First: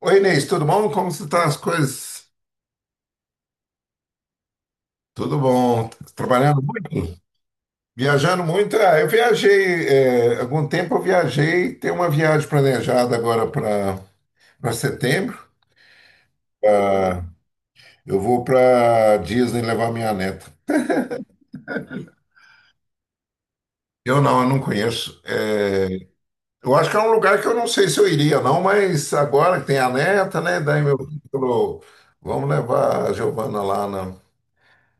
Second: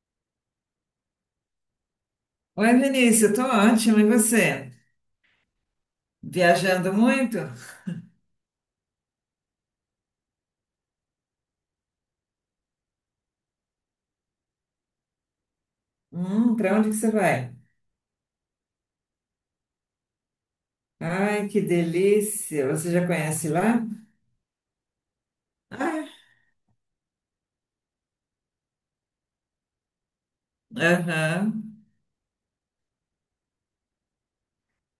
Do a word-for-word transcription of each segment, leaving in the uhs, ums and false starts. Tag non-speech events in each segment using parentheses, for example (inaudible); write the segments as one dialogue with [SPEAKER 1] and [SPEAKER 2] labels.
[SPEAKER 1] Oi, Inês, tudo bom? Como estão as coisas?
[SPEAKER 2] Oi, Vinícius, eu tô ótima, e você?
[SPEAKER 1] Tudo bom. Trabalhando
[SPEAKER 2] Viajando
[SPEAKER 1] muito?
[SPEAKER 2] muito?
[SPEAKER 1] Viajando muito? Ah, eu viajei, é, algum tempo eu viajei, tem uma viagem planejada agora para para setembro.
[SPEAKER 2] Hum, para onde que você
[SPEAKER 1] Ah,
[SPEAKER 2] vai?
[SPEAKER 1] eu vou para Disney levar minha neta.
[SPEAKER 2] Ai, que delícia! Você já conhece lá?
[SPEAKER 1] Eu não, eu não conheço. É,
[SPEAKER 2] Ah,
[SPEAKER 1] eu acho que é um lugar que eu não sei se eu iria, não, mas agora que tem a neta, né? Daí meu filho
[SPEAKER 2] aham.
[SPEAKER 1] falou, vamos levar a Giovana lá na,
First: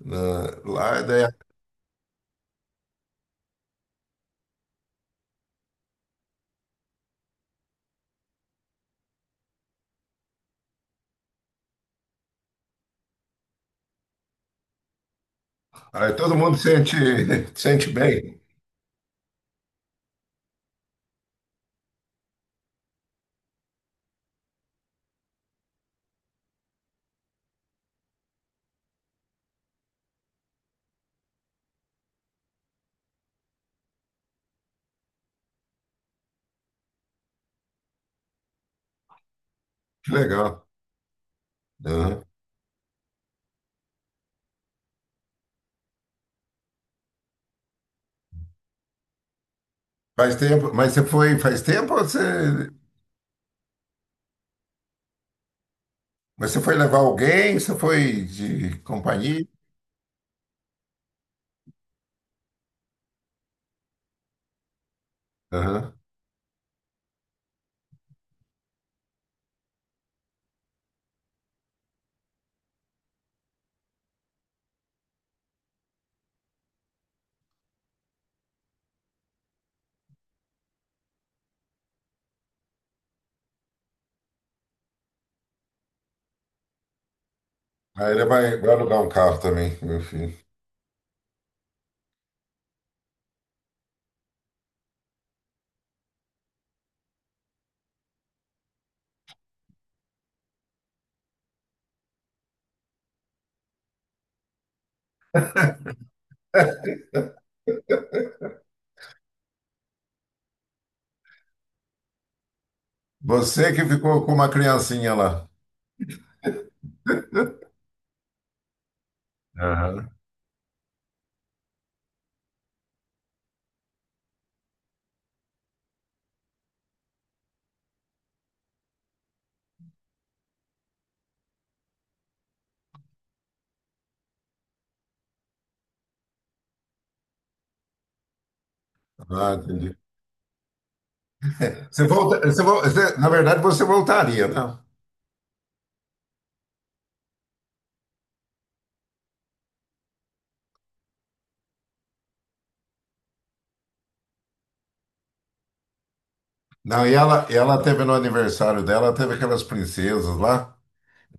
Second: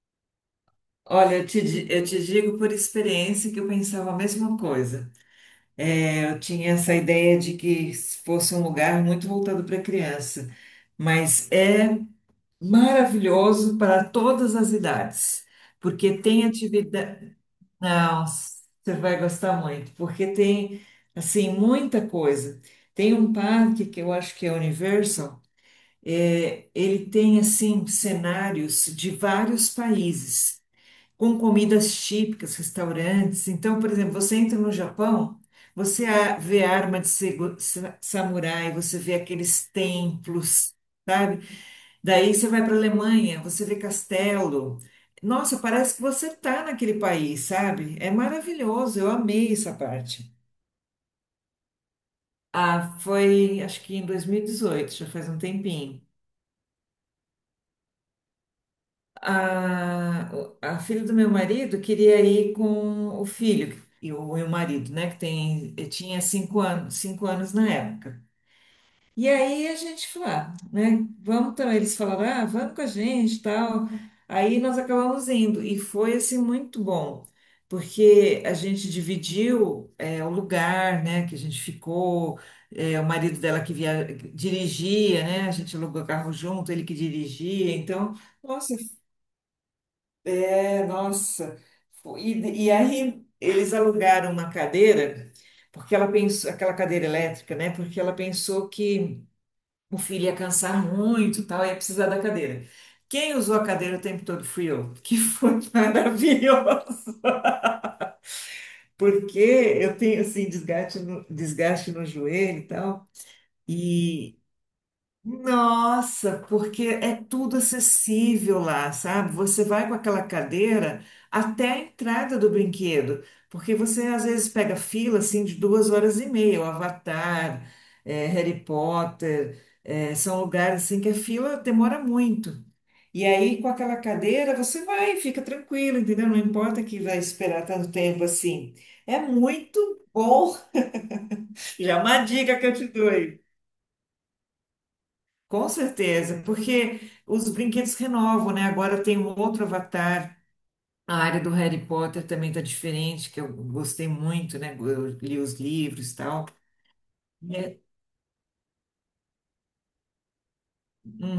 [SPEAKER 1] na- lá, e daí,
[SPEAKER 2] Olha, eu te, di- eu te digo por experiência que eu pensava a mesma coisa. É, eu tinha essa ideia de que fosse um lugar muito voltado para criança, mas é maravilhoso para todas as idades,
[SPEAKER 1] aí
[SPEAKER 2] porque
[SPEAKER 1] todo
[SPEAKER 2] tem
[SPEAKER 1] mundo sente,
[SPEAKER 2] atividade.
[SPEAKER 1] (laughs) sente
[SPEAKER 2] Não,
[SPEAKER 1] bem.
[SPEAKER 2] você vai gostar muito, porque tem, assim, muita coisa. Tem um parque que eu acho que é Universal, é, ele tem, assim, cenários de vários países, com comidas típicas, restaurantes. Então, por exemplo, você entra no Japão, você a- vê arma de segu- sa- samurai, você vê aqueles
[SPEAKER 1] Que legal.
[SPEAKER 2] templos, sabe?
[SPEAKER 1] Aham.
[SPEAKER 2] Daí você vai para a Alemanha, você vê castelo. Nossa, parece que você tá naquele país, sabe? É maravilhoso, eu amei essa parte.
[SPEAKER 1] Faz tempo, mas você foi faz tempo ou você,
[SPEAKER 2] Ah, foi, acho que em dois mil e dezoito, já faz um tempinho.
[SPEAKER 1] mas você foi levar alguém? Você foi de companhia?
[SPEAKER 2] A, a filha do meu marido queria ir com o filho e o, e o marido, né? Que tem,
[SPEAKER 1] Aham.
[SPEAKER 2] tinha cinco anos, cinco anos na época. E aí a gente falou, ah, né? Vamos também. Eles falaram, ah, vamos com a gente, tal. Aí nós acabamos indo e foi assim muito bom, porque a gente dividiu é, o lugar, né? Que a gente ficou. É, o marido dela que via, dirigia, né? A gente alugou carro junto, ele que dirigia.
[SPEAKER 1] Aí
[SPEAKER 2] Então,
[SPEAKER 1] ele vai, vai
[SPEAKER 2] nossa,
[SPEAKER 1] alugar um carro também, meu filho.
[SPEAKER 2] é, nossa. Foi- E, e aí eles alugaram uma cadeira, porque ela pensou, aquela cadeira elétrica, né? Porque ela pensou que o filho ia cansar muito, e tal, ia precisar da cadeira. Quem usou a cadeira o tempo todo fui eu, que foi (laughs) maravilhoso, porque eu tenho assim desgaste no, desgaste no joelho e tal.
[SPEAKER 1] Você que ficou com
[SPEAKER 2] E
[SPEAKER 1] uma criancinha lá.
[SPEAKER 2] nossa, porque é tudo acessível lá, sabe? Você vai com
[SPEAKER 1] Aham.
[SPEAKER 2] aquela cadeira até a entrada do brinquedo, porque você às vezes pega fila assim de duas horas e meia, o Avatar, eh, Harry Potter, eh, são lugares assim que a fila demora muito. E aí, com aquela cadeira, você vai, fica tranquilo, entendeu? Não importa que vai esperar tanto tempo assim. É
[SPEAKER 1] Ah,
[SPEAKER 2] muito
[SPEAKER 1] entendi.
[SPEAKER 2] bom. (laughs)
[SPEAKER 1] (laughs)
[SPEAKER 2] Já é
[SPEAKER 1] Você
[SPEAKER 2] uma
[SPEAKER 1] volta,
[SPEAKER 2] dica
[SPEAKER 1] você,
[SPEAKER 2] que eu
[SPEAKER 1] vol-
[SPEAKER 2] te dou
[SPEAKER 1] você- na
[SPEAKER 2] aí.
[SPEAKER 1] verdade, você voltaria, né?
[SPEAKER 2] Com certeza, porque os brinquedos renovam, né? Agora tem um outro avatar. A área do Harry Potter também tá diferente, que eu gostei muito, né? Eu li os livros e tal.
[SPEAKER 1] Não, e ela, e
[SPEAKER 2] É,
[SPEAKER 1] ela teve no aniversário dela, teve aquelas princesas lá.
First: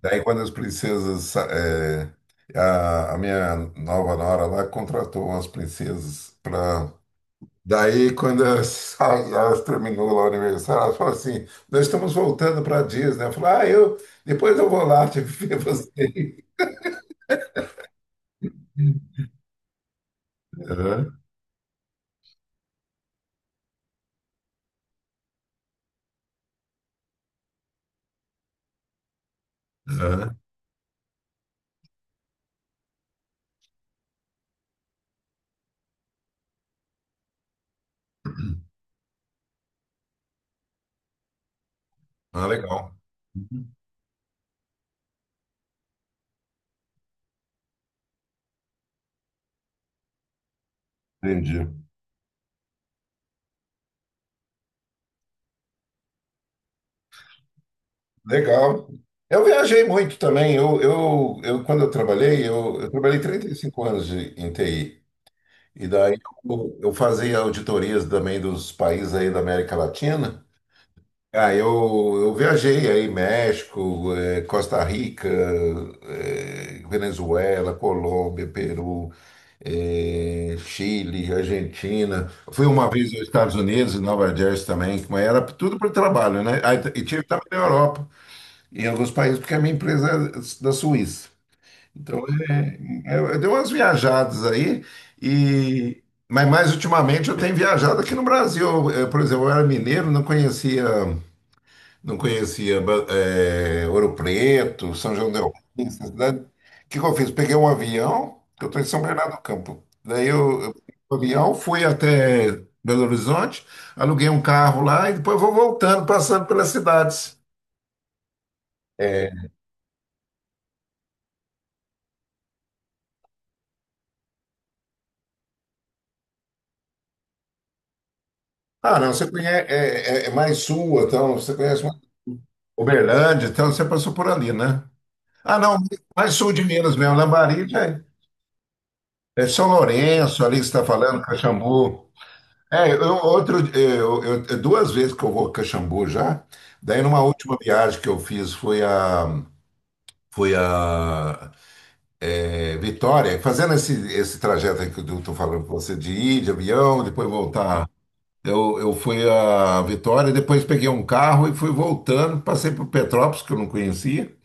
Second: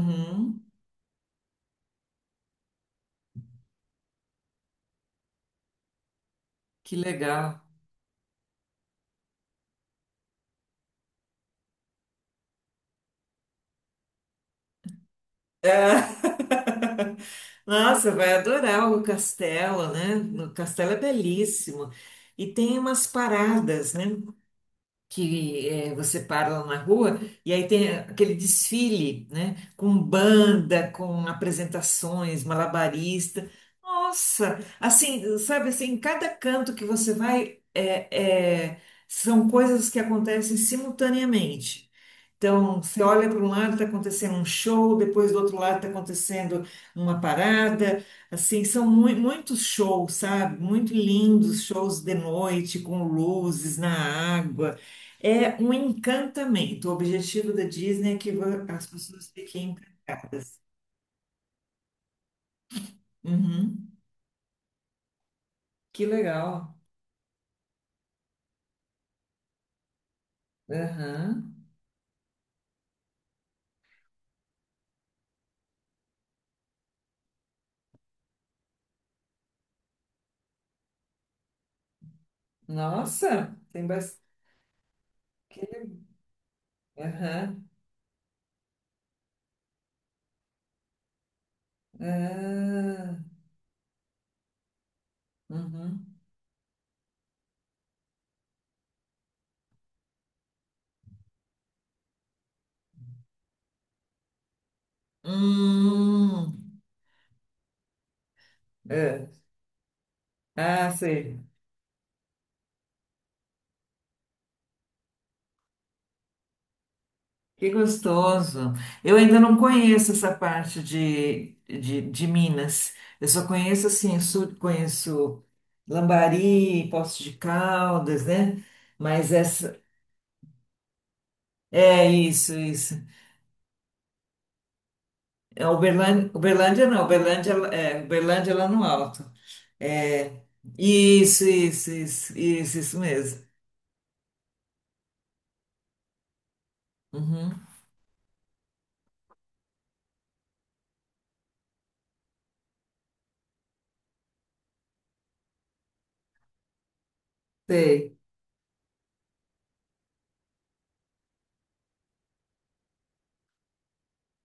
[SPEAKER 1] Daí, quando as princesas. sa- é, a, a minha nova nora lá contratou umas princesas para
[SPEAKER 2] que legal.
[SPEAKER 1] daí, quando elas, (laughs) elas terminou lá o aniversário, elas falaram assim: Nós estamos voltando para a Disney. Eu falei: Ah, eu, depois eu vou lá te ver
[SPEAKER 2] É.
[SPEAKER 1] você.
[SPEAKER 2] (laughs) Nossa, vai adorar o castelo, né? O castelo é
[SPEAKER 1] Aham,
[SPEAKER 2] belíssimo. E tem umas paradas, né? Que eh, você para lá na rua e aí tem aquele desfile, né? Com
[SPEAKER 1] aham.
[SPEAKER 2] banda, com apresentações, malabarista. Nossa, assim, sabe assim, em cada canto que você vai, é, é, são coisas que acontecem simultaneamente.
[SPEAKER 1] Ah,
[SPEAKER 2] Então,
[SPEAKER 1] legal.
[SPEAKER 2] você olha para um lado, está acontecendo um show, depois do outro lado está acontecendo uma parada. Assim, são mui- muitos shows, sabe? Muito lindos
[SPEAKER 1] Entendi.
[SPEAKER 2] shows de noite, com luzes na água. É um encantamento. O objetivo da Disney é que va- as
[SPEAKER 1] Legal.
[SPEAKER 2] pessoas
[SPEAKER 1] Eu
[SPEAKER 2] fiquem
[SPEAKER 1] viajei muito também.
[SPEAKER 2] encantadas.
[SPEAKER 1] Eu, eu, eu quando eu trabalhei, eu, eu trabalhei trinta e cinco
[SPEAKER 2] Uhum.
[SPEAKER 1] anos de, em T I. E
[SPEAKER 2] Que
[SPEAKER 1] daí
[SPEAKER 2] legal.
[SPEAKER 1] eu, eu fazia auditorias também dos países aí da América Latina.
[SPEAKER 2] Aham.
[SPEAKER 1] Ah, eu, eu viajei aí, México, eh, Costa Rica, eh, Venezuela, Colômbia, Peru, eh, Chile, Argentina. Fui uma vez aos Estados
[SPEAKER 2] Nossa, tem
[SPEAKER 1] Unidos, em
[SPEAKER 2] bastante.
[SPEAKER 1] Nova Jersey também, mas era tudo por trabalho, né? Aí e tive também na
[SPEAKER 2] Aham.
[SPEAKER 1] Europa, em alguns países, porque a minha empresa é da Suíça. Então,
[SPEAKER 2] Ah.
[SPEAKER 1] é, eu, eu dei umas viajadas aí e...
[SPEAKER 2] Uhum.
[SPEAKER 1] Mas mais ultimamente eu tenho viajado aqui no Brasil. Eh, Por exemplo, eu era mineiro, não conhecia não conhecia Ba- eh, Ouro Preto, São João del Rei, essa cidade. O
[SPEAKER 2] Hum.
[SPEAKER 1] que que eu fiz? Peguei um avião, que eu estou em São
[SPEAKER 2] É.
[SPEAKER 1] Bernardo do Campo. Daí eu, eu
[SPEAKER 2] Ah,
[SPEAKER 1] peguei o
[SPEAKER 2] sei.
[SPEAKER 1] avião, fui até Belo Horizonte, aluguei um carro lá e depois vou voltando, passando pelas cidades.
[SPEAKER 2] Que gostoso. Eu
[SPEAKER 1] É.
[SPEAKER 2] ainda não conheço essa parte de, de, de Minas. Eu só conheço assim, sul, conheço Lambari, Poços de Caldas, né?
[SPEAKER 1] Ah, não, você
[SPEAKER 2] Mas
[SPEAKER 1] conhece,
[SPEAKER 2] essa
[SPEAKER 1] é, é- é mais sul, então, você conhece mais
[SPEAKER 2] é isso, isso.
[SPEAKER 1] Uberlândia, então você passou por ali, né? Ah,
[SPEAKER 2] É
[SPEAKER 1] não,
[SPEAKER 2] Uberlândia,
[SPEAKER 1] mais sul de
[SPEAKER 2] Uberlândia
[SPEAKER 1] Minas
[SPEAKER 2] não,
[SPEAKER 1] mesmo,
[SPEAKER 2] Uberlândia
[SPEAKER 1] Lambari, já
[SPEAKER 2] é
[SPEAKER 1] é,
[SPEAKER 2] Uberlândia lá no alto.
[SPEAKER 1] é São
[SPEAKER 2] É
[SPEAKER 1] Lourenço, ali que você está falando,
[SPEAKER 2] isso, isso,
[SPEAKER 1] Caxambu.
[SPEAKER 2] isso, isso,
[SPEAKER 1] É,
[SPEAKER 2] isso
[SPEAKER 1] eu,
[SPEAKER 2] mesmo.
[SPEAKER 1] outro, eu, eu- eu- é duas vezes que eu vou a Caxambu já. Daí, numa última
[SPEAKER 2] Uhum,
[SPEAKER 1] viagem que eu fiz, foi a, foi a é, Vitória, fazendo esse, esse trajeto aí que eu estou falando com você, de ir de avião, depois voltar.
[SPEAKER 2] sei.
[SPEAKER 1] Eu, eu fui a Vitória, depois peguei um carro e fui voltando. Passei por Petrópolis, que eu não conhecia.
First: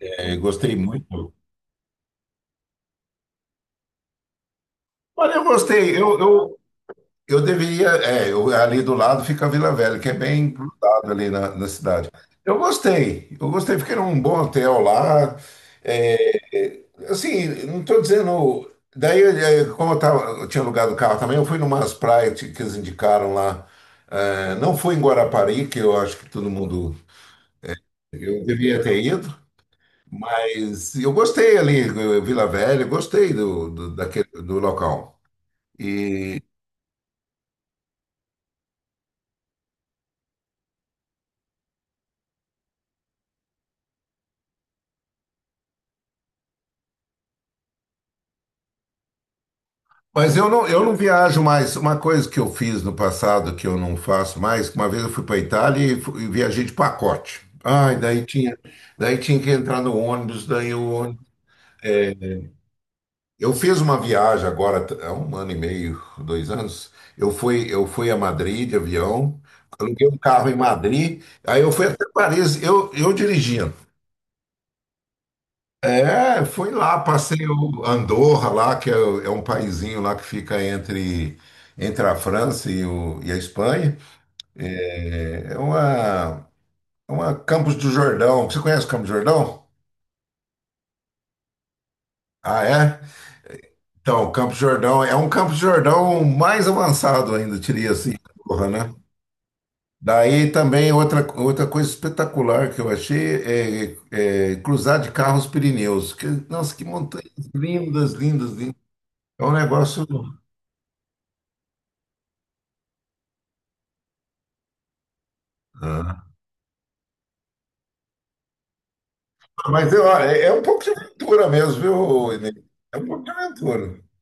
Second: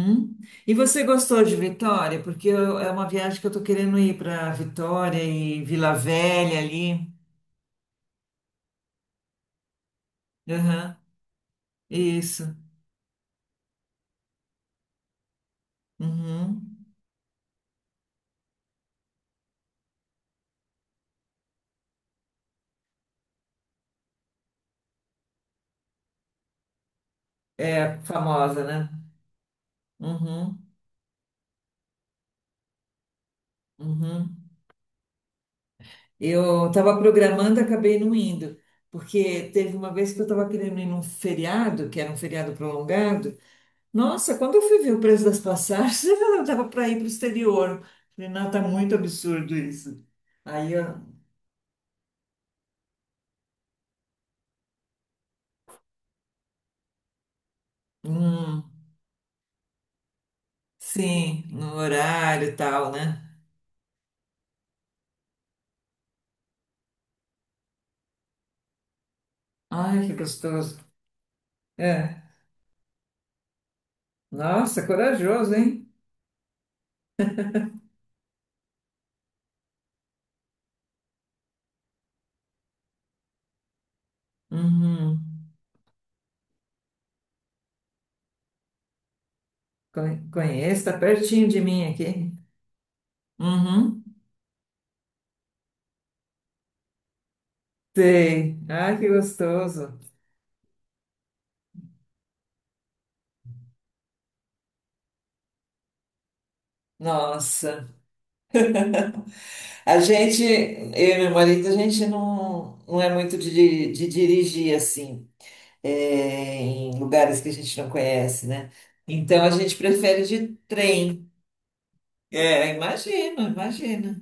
[SPEAKER 1] É,
[SPEAKER 2] E
[SPEAKER 1] gostei
[SPEAKER 2] você
[SPEAKER 1] muito.
[SPEAKER 2] gostou de Vitória? Porque eu- é uma viagem que eu estou querendo ir para Vitória
[SPEAKER 1] Olha, eu
[SPEAKER 2] e Vila
[SPEAKER 1] gostei. Eu, eu,
[SPEAKER 2] Velha ali.
[SPEAKER 1] Eu deveria, é, eu, ali do lado fica a Vila Velha, que é bem
[SPEAKER 2] Uhum.
[SPEAKER 1] grudado ali na, na cidade.
[SPEAKER 2] Isso.
[SPEAKER 1] Eu gostei, eu gostei, fiquei num bom hotel lá. é,
[SPEAKER 2] Uhum.
[SPEAKER 1] é, assim, não estou dizendo. Daí, é, como eu, tava, eu tinha alugado o carro também, eu fui numas praias que eles indicaram lá. É, não fui em Guarapari, que eu acho que todo mundo.
[SPEAKER 2] É
[SPEAKER 1] Eu
[SPEAKER 2] famosa,
[SPEAKER 1] devia
[SPEAKER 2] né?
[SPEAKER 1] ter ido,
[SPEAKER 2] Uhum.
[SPEAKER 1] mas eu gostei ali, eh, Vila Velha, gostei do, do, daquele,
[SPEAKER 2] Uhum.
[SPEAKER 1] do local. E.
[SPEAKER 2] Eu estava programando, acabei não indo, porque teve uma vez que eu estava querendo ir num feriado, que era um feriado prolongado. Nossa, quando eu fui ver o preço das passagens, (laughs) eu estava para ir para o exterior. Falei, não, tá muito absurdo isso.
[SPEAKER 1] Mas eu não,
[SPEAKER 2] Aí
[SPEAKER 1] eu não
[SPEAKER 2] eu.
[SPEAKER 1] viajo mais. Uma coisa que eu fiz no passado que eu não faço mais, que uma vez eu fui para Itália e fu- e viajei de pacote. Ai, daí tinha,
[SPEAKER 2] Hum,
[SPEAKER 1] daí tinha que entrar no ônibus, daí o ônibus.
[SPEAKER 2] sim, no horário e tal, né?
[SPEAKER 1] Eu fiz uma viagem agora, t- há um ano e meio, dois anos. Eu fui, eu fui a Madrid de avião, aluguei
[SPEAKER 2] Ai, que
[SPEAKER 1] um carro em
[SPEAKER 2] gostoso.
[SPEAKER 1] Madrid, aí eu fui até
[SPEAKER 2] É.
[SPEAKER 1] Paris, eu, eu dirigindo.
[SPEAKER 2] Nossa, corajoso, hein?
[SPEAKER 1] É, fui lá, passei o Andorra lá, que é, o- é um paizinho lá que fica entre, entre a França e, o- e a Espanha.
[SPEAKER 2] Uhum.
[SPEAKER 1] É, é uma, é uma Campos do Jordão. Você conhece Campos do Jordão?
[SPEAKER 2] Con- Conheço, tá pertinho de mim aqui.
[SPEAKER 1] Ah, é?
[SPEAKER 2] Uhum.
[SPEAKER 1] Então, Campos do Jordão é um Campos do Jordão mais avançado ainda, diria assim,
[SPEAKER 2] Sei.
[SPEAKER 1] Andorra, né?
[SPEAKER 2] Ai, que gostoso.
[SPEAKER 1] Daí também outra, outra coisa espetacular que eu achei é, é cruzar de carro os Pirineus. Que- nossa, que montanhas
[SPEAKER 2] Nossa.
[SPEAKER 1] lindas, lindas, lindas. É um
[SPEAKER 2] (laughs) A
[SPEAKER 1] negócio.
[SPEAKER 2] gente, eu e meu marido, a gente não, não é muito de, de dirigir assim, é, em lugares que a gente não conhece, né? Então a gente
[SPEAKER 1] Mas
[SPEAKER 2] prefere
[SPEAKER 1] olha, é
[SPEAKER 2] de
[SPEAKER 1] é um pouco de
[SPEAKER 2] trem.
[SPEAKER 1] aventura mesmo, viu, Inês?
[SPEAKER 2] É,
[SPEAKER 1] É um pouco de
[SPEAKER 2] imagina,
[SPEAKER 1] aventura.
[SPEAKER 2] imagina.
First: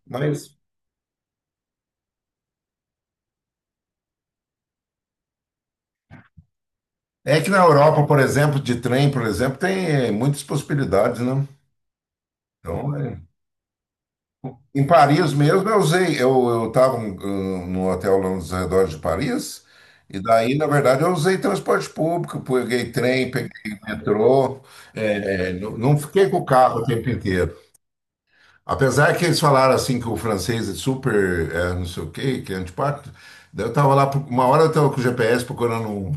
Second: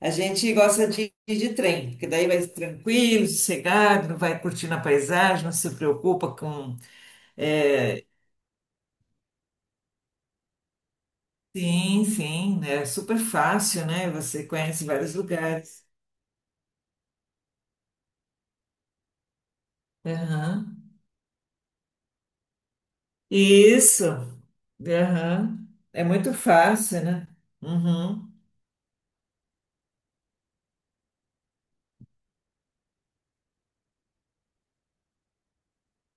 [SPEAKER 2] A gente
[SPEAKER 1] Mas
[SPEAKER 2] gosta de ir de trem, porque daí vai tranquilo, sossegado, não vai curtindo a paisagem, não se preocupa com.
[SPEAKER 1] é que na Europa,
[SPEAKER 2] É,
[SPEAKER 1] por exemplo, de trem, por exemplo, tem eh, muitas possibilidades, né?
[SPEAKER 2] sim, sim, né, é
[SPEAKER 1] Então,
[SPEAKER 2] super
[SPEAKER 1] é-
[SPEAKER 2] fácil, né? Você conhece
[SPEAKER 1] em
[SPEAKER 2] vários
[SPEAKER 1] Paris mesmo, eu
[SPEAKER 2] lugares.
[SPEAKER 1] usei. Eu estava no hotel lá nos arredores de Paris, e daí, na
[SPEAKER 2] Aham.
[SPEAKER 1] verdade, eu usei transporte público, peguei trem, peguei
[SPEAKER 2] Isso,
[SPEAKER 1] metrô, eh,
[SPEAKER 2] aham.
[SPEAKER 1] não não
[SPEAKER 2] É
[SPEAKER 1] fiquei
[SPEAKER 2] muito
[SPEAKER 1] com o carro o
[SPEAKER 2] fácil,
[SPEAKER 1] tempo
[SPEAKER 2] né?
[SPEAKER 1] inteiro.
[SPEAKER 2] Uhum.
[SPEAKER 1] Apesar que eles falaram assim que o francês é super, é, não sei o quê, que é antipático, daí eu tava lá, pro- uma hora eu tava com o G P S procurando um,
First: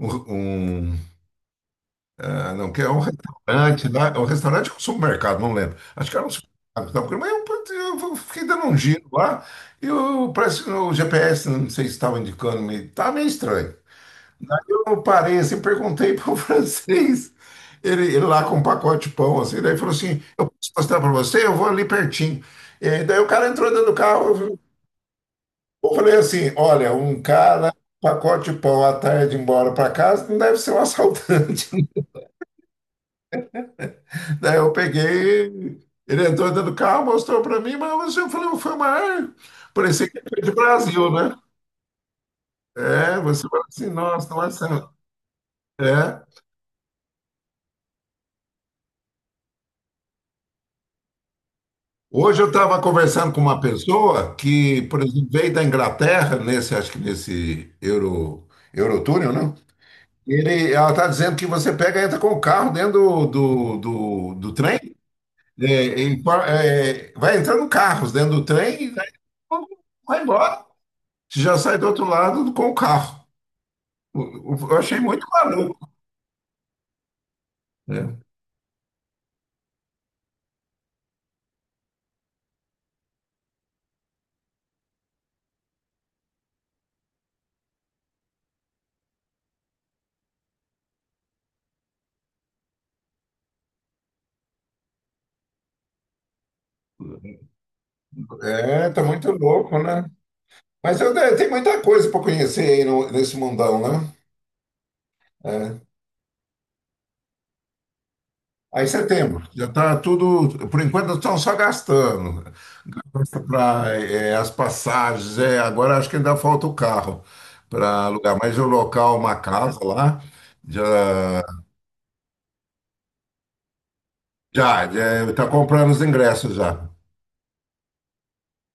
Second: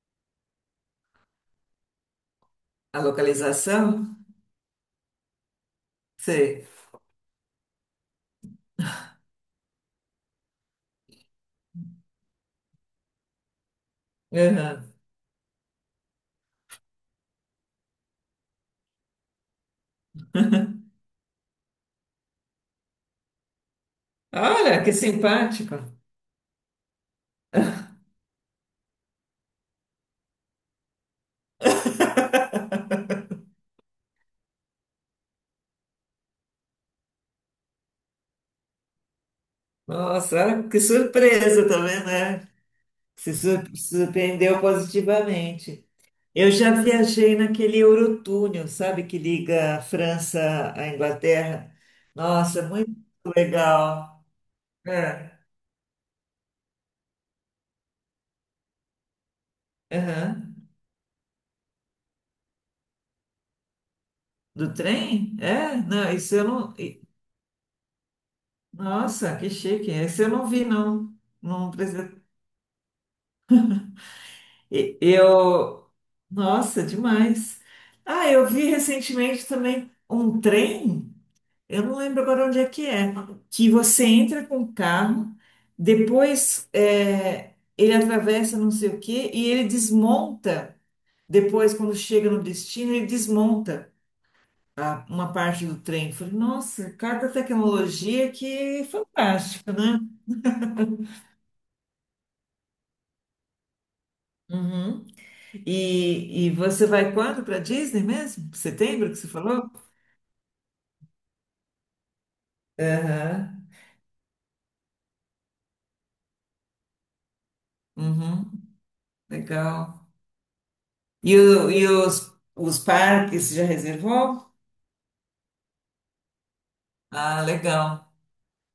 [SPEAKER 1] um, um, ah, não, que é um
[SPEAKER 2] A
[SPEAKER 1] restaurante, lá,
[SPEAKER 2] localização?
[SPEAKER 1] é um restaurante ou supermercado, não lembro. Acho que era um supermercado,
[SPEAKER 2] Sei.
[SPEAKER 1] que tava procurando, mas eu, eu fiquei dando um giro lá e eu, parece que o G P S, não sei se estava indicando, meio- tava meio estranho. Aí
[SPEAKER 2] Aham.
[SPEAKER 1] eu parei assim, perguntei para o (laughs) francês, ele, ele lá com um pacote de pão, assim, daí falou assim, eu posso mostrar para você? Eu vou ali pertinho. E daí o cara entrou dentro do carro,
[SPEAKER 2] Olha, que simpático.
[SPEAKER 1] eu falei assim, olha, um cara, pacote de pão à tarde embora para casa, não deve ser um assaltante. (laughs) Daí eu peguei, ele entrou dentro do carro, mostrou para mim, mas eu falei, foi uma arma. Parecia que
[SPEAKER 2] Nossa,
[SPEAKER 1] foi de
[SPEAKER 2] olha que
[SPEAKER 1] Brasil, né?
[SPEAKER 2] surpresa também, né?
[SPEAKER 1] É,
[SPEAKER 2] Se
[SPEAKER 1] você fala
[SPEAKER 2] sur-
[SPEAKER 1] assim, nossa, não é
[SPEAKER 2] Surpreendeu
[SPEAKER 1] certo.
[SPEAKER 2] positivamente.
[SPEAKER 1] É.
[SPEAKER 2] Eu já viajei naquele Eurotúnel, sabe, que liga a França à Inglaterra.
[SPEAKER 1] Hoje eu
[SPEAKER 2] Nossa,
[SPEAKER 1] estava
[SPEAKER 2] muito
[SPEAKER 1] conversando com uma
[SPEAKER 2] legal.
[SPEAKER 1] pessoa que, por exemplo,
[SPEAKER 2] É.
[SPEAKER 1] veio da Inglaterra, nesse, acho que nesse Euro, Eurotúnel, não?
[SPEAKER 2] Aham.
[SPEAKER 1] Ele, ela está dizendo que você pega e entra com o carro dentro do, do, do, do
[SPEAKER 2] Do
[SPEAKER 1] trem,
[SPEAKER 2] trem? É?
[SPEAKER 1] é,
[SPEAKER 2] Não,
[SPEAKER 1] em-
[SPEAKER 2] isso eu
[SPEAKER 1] par-
[SPEAKER 2] não. e-
[SPEAKER 1] é, vai entrando carros dentro do trem e vai
[SPEAKER 2] Nossa, que chique.
[SPEAKER 1] vai
[SPEAKER 2] Esse eu não vi,
[SPEAKER 1] embora.
[SPEAKER 2] não.
[SPEAKER 1] Você já
[SPEAKER 2] Não
[SPEAKER 1] sai do outro
[SPEAKER 2] precisa.
[SPEAKER 1] lado com o carro. Eu eu
[SPEAKER 2] e-
[SPEAKER 1] achei muito maluco.
[SPEAKER 2] Eu. Nossa, demais. Ah, eu vi recentemente também um trem. Eu não lembro agora onde é que é. Que você entra com o carro, depois é, ele atravessa não sei o quê e ele desmonta. Depois, quando chega no destino, ele desmonta a- uma parte do trem. Eu falei, nossa, cada tecnologia que é
[SPEAKER 1] É, é, tá muito
[SPEAKER 2] fantástica.
[SPEAKER 1] louco, né? Mas eu,
[SPEAKER 2] (laughs)
[SPEAKER 1] tem muita coisa para conhecer aí no- nesse mundão, né?
[SPEAKER 2] Uhum.
[SPEAKER 1] É.
[SPEAKER 2] E, e você vai quando para Disney mesmo?
[SPEAKER 1] Aí
[SPEAKER 2] Setembro que você
[SPEAKER 1] setembro, já
[SPEAKER 2] falou?
[SPEAKER 1] está tudo, por enquanto estão só gastando
[SPEAKER 2] Aham.
[SPEAKER 1] para as passagens, é, agora acho que ainda falta o carro para alugar,
[SPEAKER 2] Uhum.
[SPEAKER 1] mas o local, uma casa
[SPEAKER 2] Legal.
[SPEAKER 1] lá, já
[SPEAKER 2] E, o- e os, os parques, já reservou?
[SPEAKER 1] já já está comprando os ingressos já.
[SPEAKER 2] Ah, legal,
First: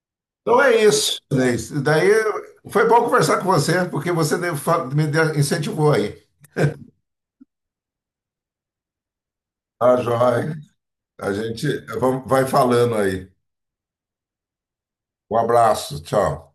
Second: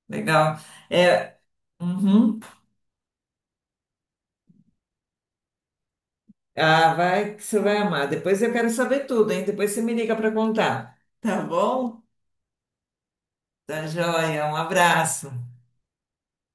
[SPEAKER 2] legal.
[SPEAKER 1] Então é isso,
[SPEAKER 2] É,
[SPEAKER 1] Inês. Daí
[SPEAKER 2] uhum.
[SPEAKER 1] foi bom conversar com você, porque você deu- fa- me deu- incentivou aí.
[SPEAKER 2] Ah, vai que você vai amar. Depois eu quero saber tudo, hein? Depois você me
[SPEAKER 1] Tá,
[SPEAKER 2] liga para
[SPEAKER 1] joia.
[SPEAKER 2] contar.
[SPEAKER 1] A
[SPEAKER 2] Tá
[SPEAKER 1] gente
[SPEAKER 2] bom?
[SPEAKER 1] vamos- vai falando aí.
[SPEAKER 2] Tá joia. Um abraço.
[SPEAKER 1] Um abraço, tchau.